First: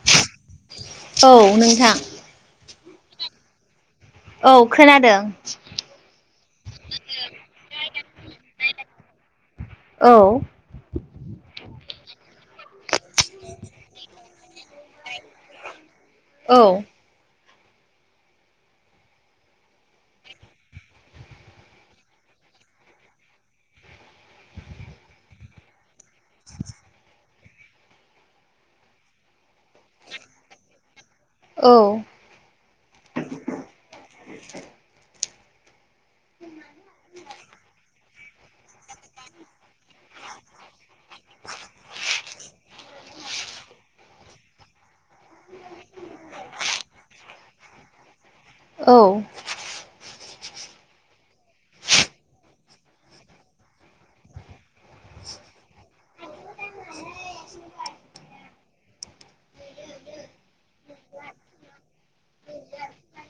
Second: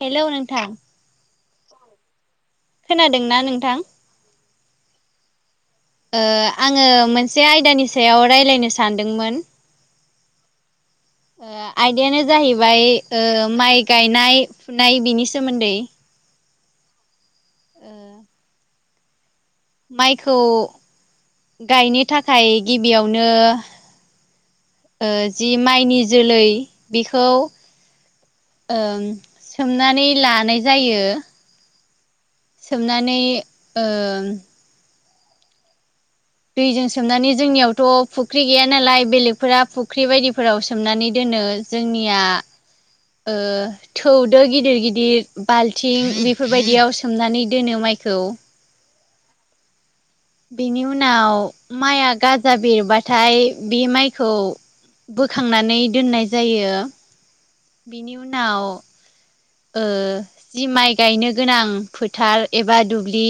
Hello नोंथां औ नोंथां, खोनादोंना नोंथां? औ खोनादों आङो मोनसे आयदानि सायाव रायज्लायनो सानदोंमोन, औ, ए आयदायानो जाहैबाय माइ गायनाय फुनाय बिनि सोमोन्दै, औ, ओ माइखौ गायनो थाखाय गिबियावनो- ओ जि माइनि जोलै बेखौ ओं सोमनानै लानाय जायो, औ, सोमनानै ओ दैजों सोमनानै जोंनियावथ' फुख्रि गैया, नालाय बेलेगफोरा फुख्रि बायदिफोराव सोमनानै दोनो जोंनिया ओ थौ दो गिदिर गिदिर बाल्थिं बेफोरबायदियाव सोमनानै दोनो माने मायखौ औ, बेनि उनाव, बोखांनानै दोननाय जायो बेनि उनाव- ओ जि माइ गायनो गोनां फोथार एबा दुब्लि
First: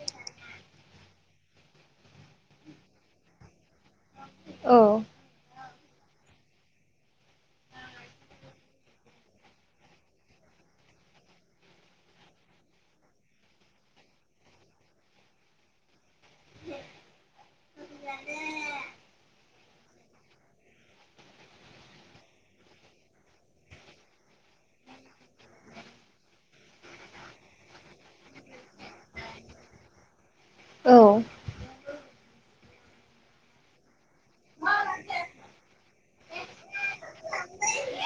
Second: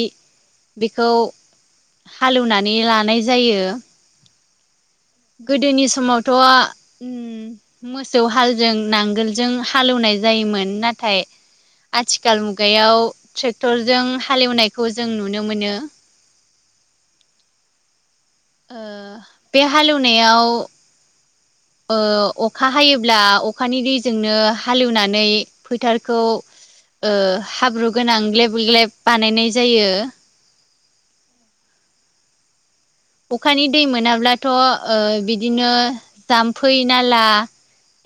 बेखौ हालेवनानै लानाय जायो, औ गोदोनि समावथ' मोसौ हालजों नांगोलजों हालौवनाय जायोमोन नाथाय आथिखाल मुगायाव ट्रेक्टरजों हालेवनायखौ जों नुनो मोनो। ओ बे हालेवनायाव अखा हायोब्ला अखानि दैजोंनो हालेवनानै फोथारखौ ओ हाब्रु गोनां ग्लेब ग्लेब बानायनाय जायो औ अखानि दै मोनाब्लाथ' बिदिनो जाम्फै नाला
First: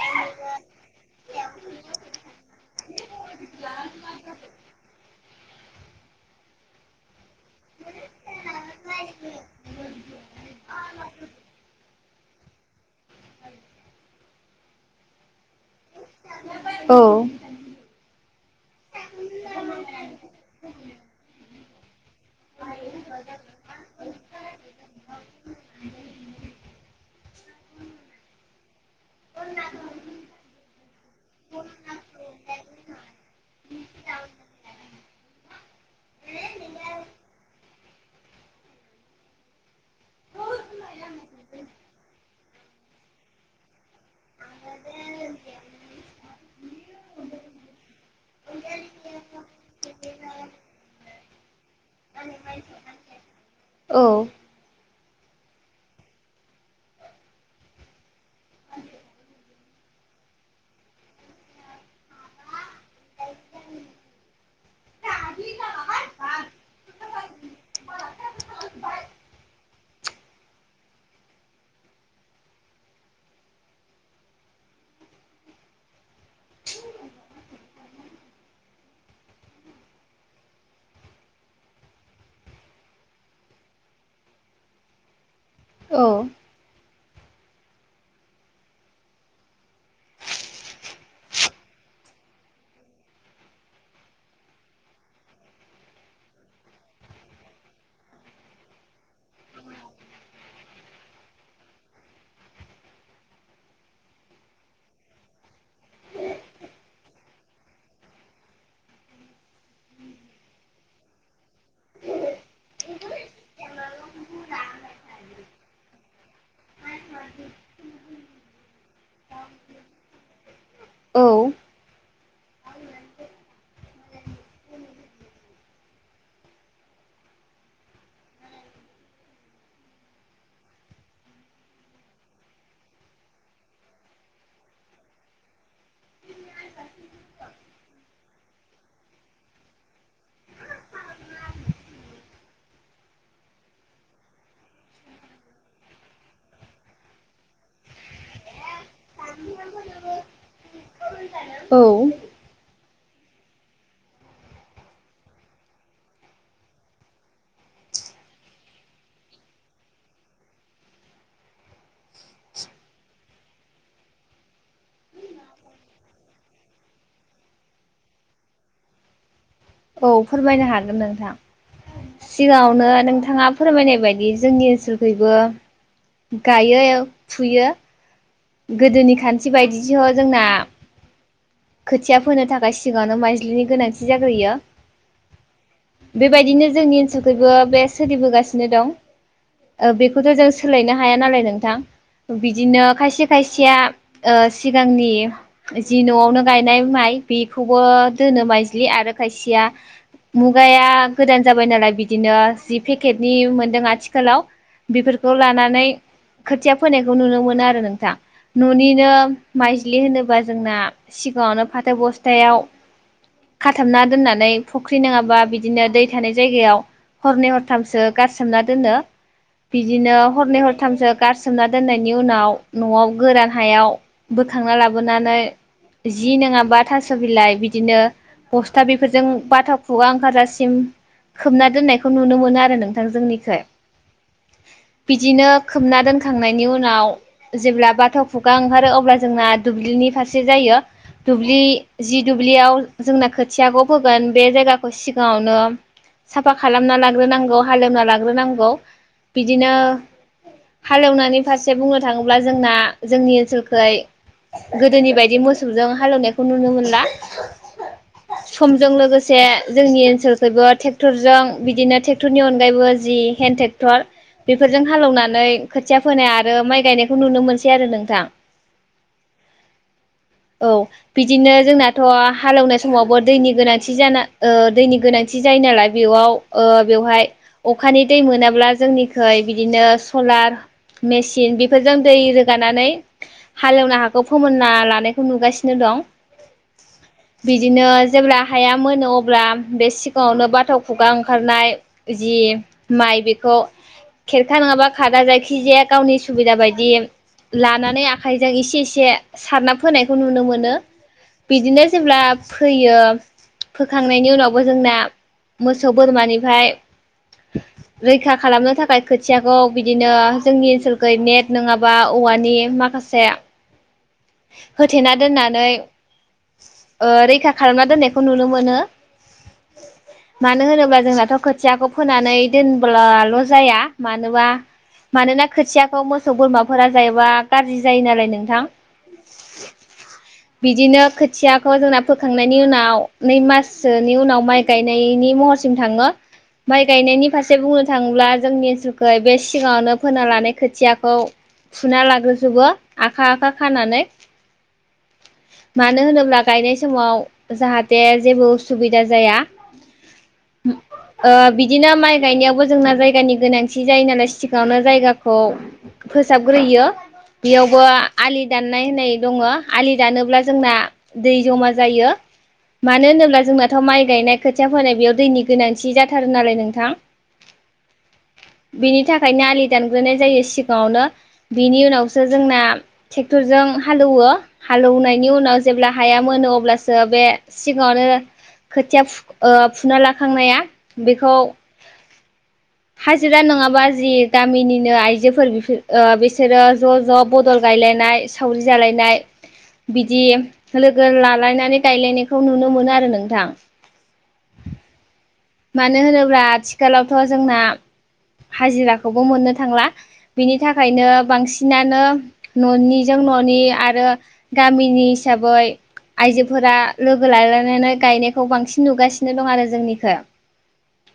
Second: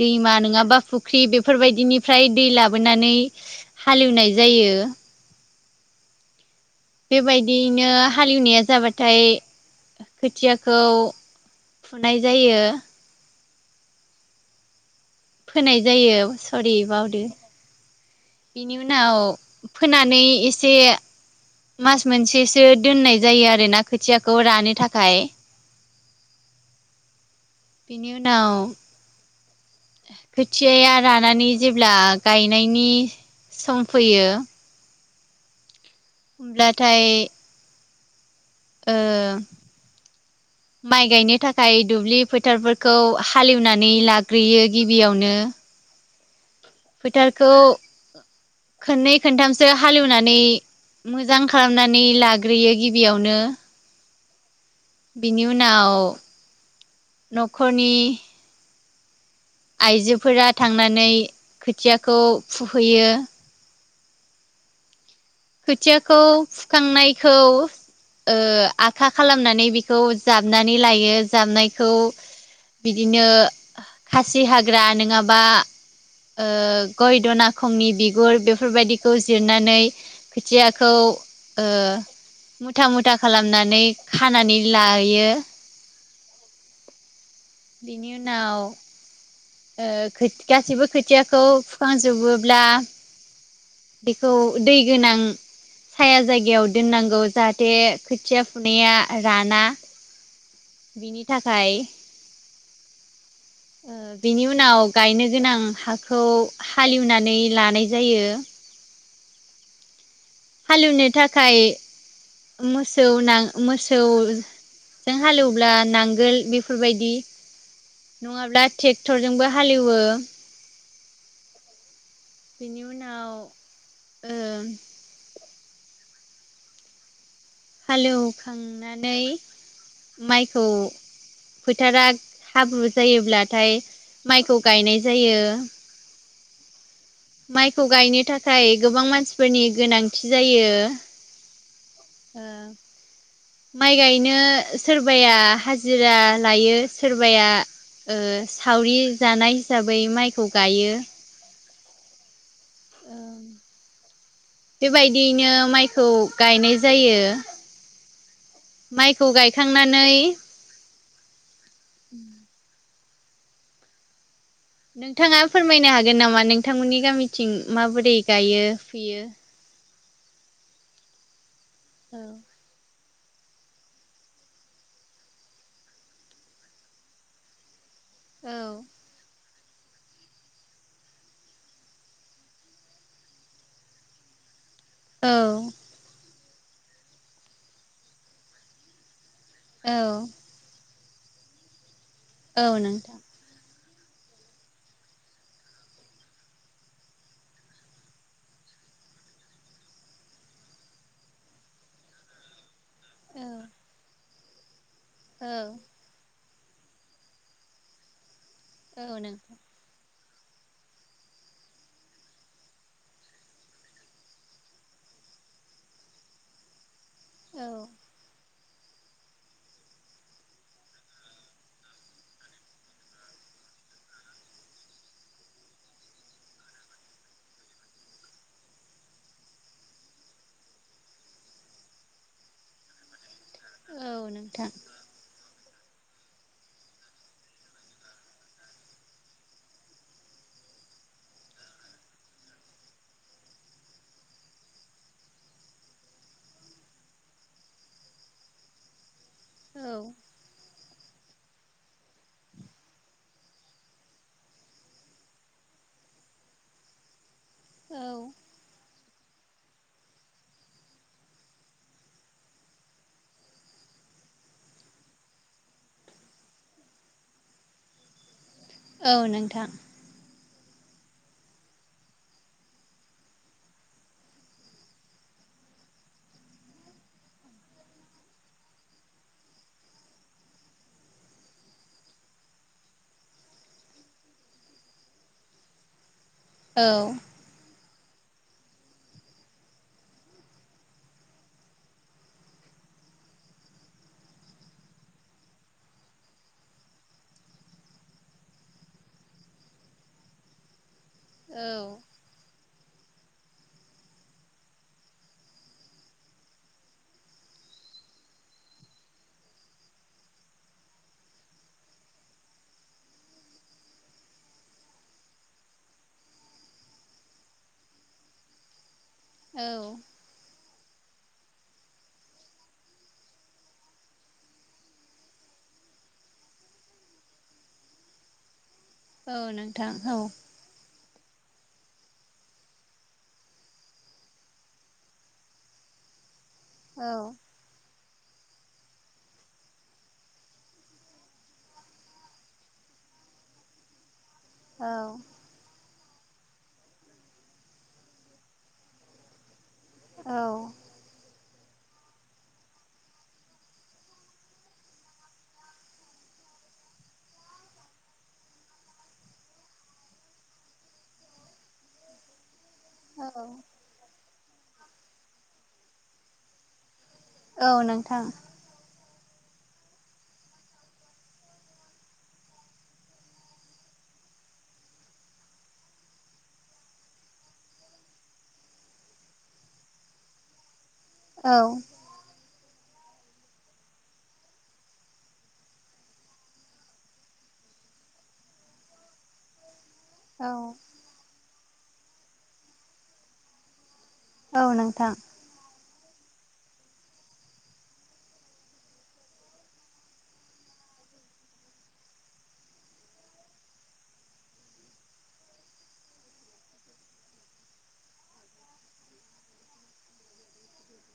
दैमा नङाबा फुख्रि बेफोरबायदिनिफ्राय दै लाबोनानै हालेवनाय जायो गो बेबायदियैनो हालेवनाया जाबाथाय खोथियाखौ फुनाय जायो फोनाय जायो सरि औ बावदो बेनि उनाव फोनानै एसे मास मोनसेसो दोननाय जायो आरो ना खोथियाखौ रानो थाखाय बिनि उनाव खोथियाया रानानै जेब्ला गायनायनि समफैयो होमब्लाथाय ओ माइ गायनो थाखाय दुब्लि फोथारफोरखौ हालेवनानै लाग्रोयो गिबियावनो फोथारखौ खननै खोनथामसो हालेवनानै मोजां खालामनानै लाग्रोयो गिबियावनो औ बिनि उनाव न'खरनि आइजोफोरा थांनानै खोथियाखौ फुहैयो खोथियाखौ फुखांनायखौ आखा खालामनानै बेखौ जाबनानै लायो जाबनायखौ बिदिनो खासि हाग्रा नङाबा ओ गय दनाखंनि बिगुर बेफोरबायदिखौ जिरनानै खोथियाखौ ओ मुथा मुथा खालामनानै खानानै लायो। औ बिनि उनाव ओ गासैबो खोथियाखौ फुखांजोबोब्ला बेखौ दै गोनां साया जायगायाव दोननांगौ जाहाथे खोथिया फुनाया राना बिनि थाखाय बिनि उनाव गायनो गोनां हाखौ हालेवनानै लानाय जायो हालेवनो थाखाय मोसौ नां मोसौ जों हालेवब्ला नांगोल बेफोरबायदि नङाब्ला ट्रेक्टरजोंबो हालेवो औ बेनि उनाव ओ हालेवखांनानै माइखौ फोथारा हाब्रु जायोब्लाथाय माइखौ गायनाय जायो माइखौ गायनो थाखाय गोबां मानसिफोरनि गोनांथि जायो [inaudible] माइ गायनो सोरबाया हाजिरा लायो सोरबाया ओ सावरि जानाय हिसाबै माइखौ गायो औ ओ बेबायदियैनो माइखौ गायनाय जायो। माइखौ गायखांनानै [inaudible] नोंथाङा फोरमायनो हागोन नामा नोंथांमोननि गामिथिं माबोरै गायो फुयो औ फोरमायनो हागोन नोंथां सिगाङावनो नों थाङा फोरमायनाय बायदि जोंनि ओनसोलखैबो गायो फुयो औ गोदोनि खान्थि बायदिसोह जोंना खोथिया फोनो थाखाय सिगांनो माइजलिनि गोनांथि जाग्रोयो औ बेबायदिनो जोंनि ओनसोलखबो बे सोलिबोगासिनो दं औ बेखौथ' जों सोलायनो हायो हाया नालाय नोंथां औ बिदिनो नोंथां खायसे या ओ सिगांनि जि न'आवनो गायनाय माइ बेखौबो दोनो माइ ज्लि आरो खायसेया मुगाया गोदान जाबाय नालाय बिदिनो जि पेकेटनि औ मोनदों आथिखालाव बेफोरखौ लानानै औ खोथिया फोनायखौ नुनो मोनो आरो नोंथां न'निनो औ नोंथां माइज्लि होनो बा जोंना सिगाङावनो फाथो बस्थायाव खाथाबना दोननानै फुख्रि नङाबा बिदिनो दै थानाय जायगायाव हरनै औ हरथामसो गारसोमना दोनो बिदिनो हरनै हरथामसो गारसोमना दोननायनि उनाव न'आव गोरान हायाव बोखांना लाबोनानै जि नङाबा थास' बिलाइ बिदिनो बस्था बेफोरजों बाथा खुवा ओंखारजासिम खोबना दोननायखौ नुनो मोनो आरो नोंथां जोंनि जाय औ नोंथां बिदिनो खोमना दोनखांनायनि उनाव जेब्ला बा थाव खुगा ओंखारो अब्ला जोंना दुब्लिनि फारसे जायो। दुब्लि जि दुब्लियाव जोंना खोथियाखौ फोगोन बे जायगाखौ सिगाङावनो साफा खालामना लाग्रोनांगौ हालेवना लाग्रोनांगौ। बिदिनो औ हालेवनायनि फारसे बुंनो थाङोब्ला जोंना जोंनि ओनसोलखहाय गोदोनि बायदि मोसौजों हालेवनायखौ नुनो मोनला औ समजों लोगोसे से जोंनि ओनसोलखबो ट्रेक्टरजों बिदिनो ट्रेक्टरनि अनगायैबो जि हेन्दड ट्रेक्टर बेफोरजों हालेवनानै खोथिया फोनाय आरो माइ गायनायखौ नुनो मोनसै आरो नोंथां। औ नोंथां। औ बिदिनो जोंनाथ' हालौवनाय समावबो दैनि गोनांथि जाना दैनि गोनांथि जायो नालाय बेयाव ओ बेहाय अखानि दै मोनाब्ला जोंनि बिदिनो ब्लार मिसिं बेफोरजों दै रो गानानै हालेवना हाखौ फोमोनना लानायखौ नुगासिनो दं। औ बिदिनो जेब्ला हाया मोनो अब्ला बे सिगाङावनो बाथौ खुगा ओंखारनाय जि माइ बेखौ खेरखा नङाबा खादा जायखिजाया गावनि सुबिदा बायदि लानानै आखाइजों एसे एसे साराब फोनायखौ नुनो मोनो। बिदिनो औ जेब्ला फोयो फोखांनायनि उनावबो जोंना मोसौ बोरमानिफ्राय रैखा खालामनो थाखाय खोथियाखौ बिदिनो जोंनि ओनसोलखै नेट नङाबा औवानि माखासे होथेना दोननानै रैखा खालामना दोननायखौ नुनो मोनो। औ मानो होनोब्ला जोंनाथ' खोथियाखौ फोनानै दोनब्ला ल 'जाया मानोबा मानोना खोथियाखौ मोसौ बोरमाफोरा जायोबा गाज्रि जायो नालाय नोंथां औ नोंथां औ‌। बिदिनो खोथियाखौ जोंना फोखांनायनि उनाव नै माससोनि उनाव माइ गायनायनि महरसिम थाङो माइ गायनायनि औ फारसे बुंनो थाङोब्ला जोंनि ओनसोलखौ बे सिगाङावनो फोना लानाय खोथियाखौ फुना लाग्रोजोबो आखा आखा खानानै औ मानो होनोब्ला गायनाय समाव जाहाथे जेबो उसुबिदा जाया औ ओ बि दिनो माइ गायनायावबो जोंना जायगानि गोनांथि जायो नालाय सिगावनो जायगाखौ फोसाबग्रोयो बेयावबो आलि दाननाय होननाय दङ आलि दानोब्ला जोंना दै जमा जायो मानो होनोब्ला औ जोंनाथ' माइ गायनाय खोथिया फोनाय बेयाव दैनि गोनांथि जाथारो नालाय नोंथां। औ नोंथां। ओंखायनो आलि दानग्रोनाय जायो सिगाङावनो बिनि उनावसो जोंना ट्रेक्टरजों हालौवो हालेवनायनि उनाव जेब्ला हाया मोनो अब्लासो बे सिगाङावनो खोथिया फु फुना लाखांनाया बेखौ औ हाजिरा नङाबा जि गामिनिनो आइजोफोरफोर बिसोरो ज' ज' बदल गाय रायलायनाय सावरि जालायनाय बिदि औ लोगो लालायनानै गायलायनायखौ नुनो मोनो आरो नोंथां। औ नोंथां। मानो होनोब्ला आथिखालावथ' जोंना हाजिराखौबो मोननो थांला । बिनि थाखायनो बांसिनानो न'निजों न'नि आरो गामिनि हिसाबै आइजोफोरा लोगो लालायनानै गायनायखौ बांसिन नुगासिनो दं आरो जोंनिखै ।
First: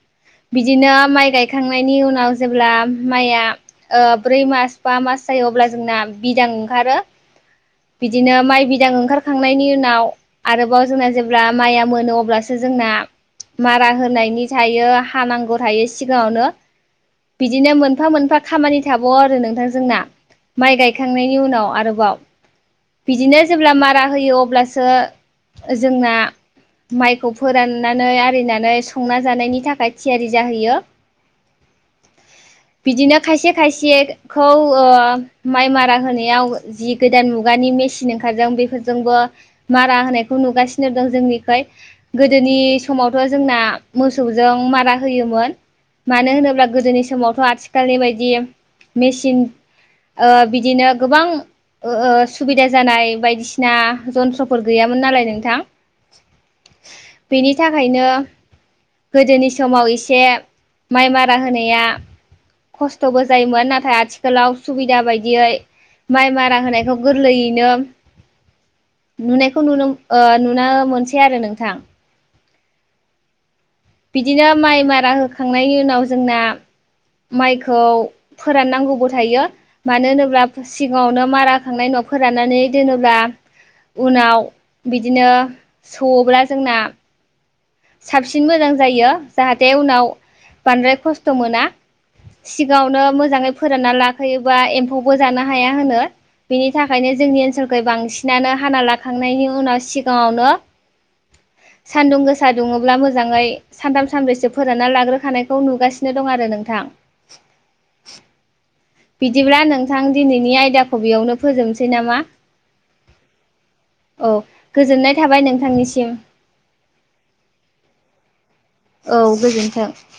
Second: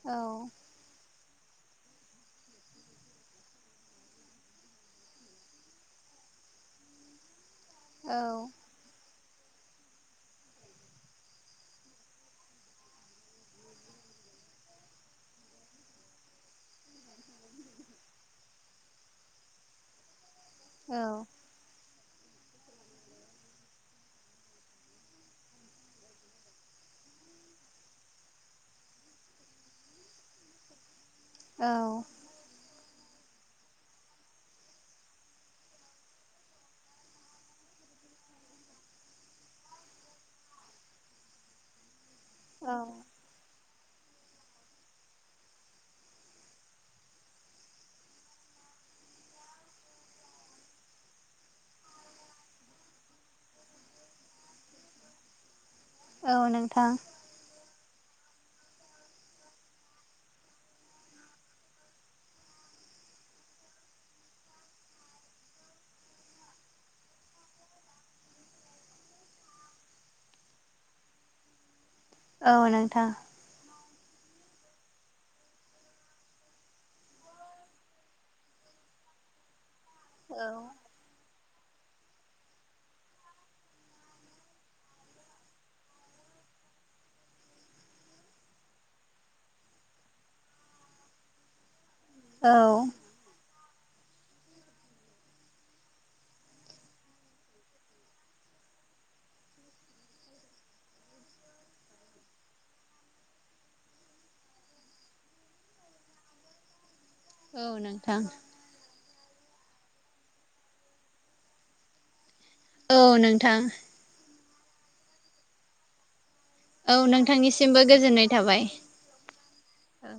औ बिदिनो माइ गायखांनायनि उनाव जेब्ला माया ओ ब्रै मास बा मास जायो अब्ला जोंना बिदां ओंखारो । [unintelligible] बिदिनो औ माइ बिदां ओंखार खांनायनि उनाव आरोबाव जोंना जेब्ला माइया मोनो अब्लासो जोंना मारा होनो होननायनि थायो हानांगौ थायो सिगाङावनो बिदिनो मोनफा मोनफा खामानि थाबाव आरो नोंथांजोंना । माइ औ गायखांनायनि उनाव आरोबाव बिदिनो जेब्ला मारा होयो अब्लासो जोंना माइखौ फोराननानै आरिनानै संना जानायनि थाखाय थियारि जाहैयो । औ । बिदिनो खायसे खायसेखौ ओ माइ मारा होनायाव जि गोदान मुगानि मेसिन ओंखारदों बेफोरजोंबो मारा होनायखौ नुगासिनो दं जोंनिखै गोदोनि समावथ' जोंना मोसौजों मारा होयोमोन । मानो होनोब्ला गोदोनि समावथ' आथिखालनि बायदि मेचिन ओ बिदिनो गोबां ओ सुबिदा जानाय बायदिसिना जन्थ्रफोर गैयामोन नालाय नोंथां । औ नोंथां । बिनि थाखायनो गोदोनि समाव एसे माइ मारा होनाया खस्थ'बो जायोमोन नाथाय आथिखालाव सुबिदा बायदियै माइ मारा होनायखौ गोरलैयैनो नुनायखौ नुनो ओ नुनो मोनसै आरो नोंथां। औ नोंथां । बिदिनो माइ मारा होखांनायनि उनाव जोंना माइखौ फोराननांगौबो थायो । मानो होनोब्ला औ सिगाङावनो मारा होखांनाय उनाव फोरानानै दोनोब्ला उनाव बिदिनो सौवोब्ला जोंना साबसिन मोजां जायो जाहाथे उनाव बांद्राय खस्थ' मोना । औ सिगाङावनो मोजाङै फोरानना लाखोयोबा एम्फौबो जानो हाया होनो। बेनि थाखायनो जोंनि ओनसोलखै बांसिनानो हाना लाखांनायनि उनाव सिगाङावनो सान्दुं गोसा फिसा दुङोब्ला मोजाङै सानथाम सानब्रैसो फोरानना लाग्रोखानायखौ नुगासिनो दं आरो नोंथां । औ नोंथां । बिदिब्ला नोंथां दिनैनि आयदाखौ बेयावनो फोजोबनोसै नामा? औ नोंथां। औ गोजोननाय थाबाय नोंथांनिसिम। औ नोंथांनिसिमबो गोजोननाय थाबाय औ गोजोनथों । औ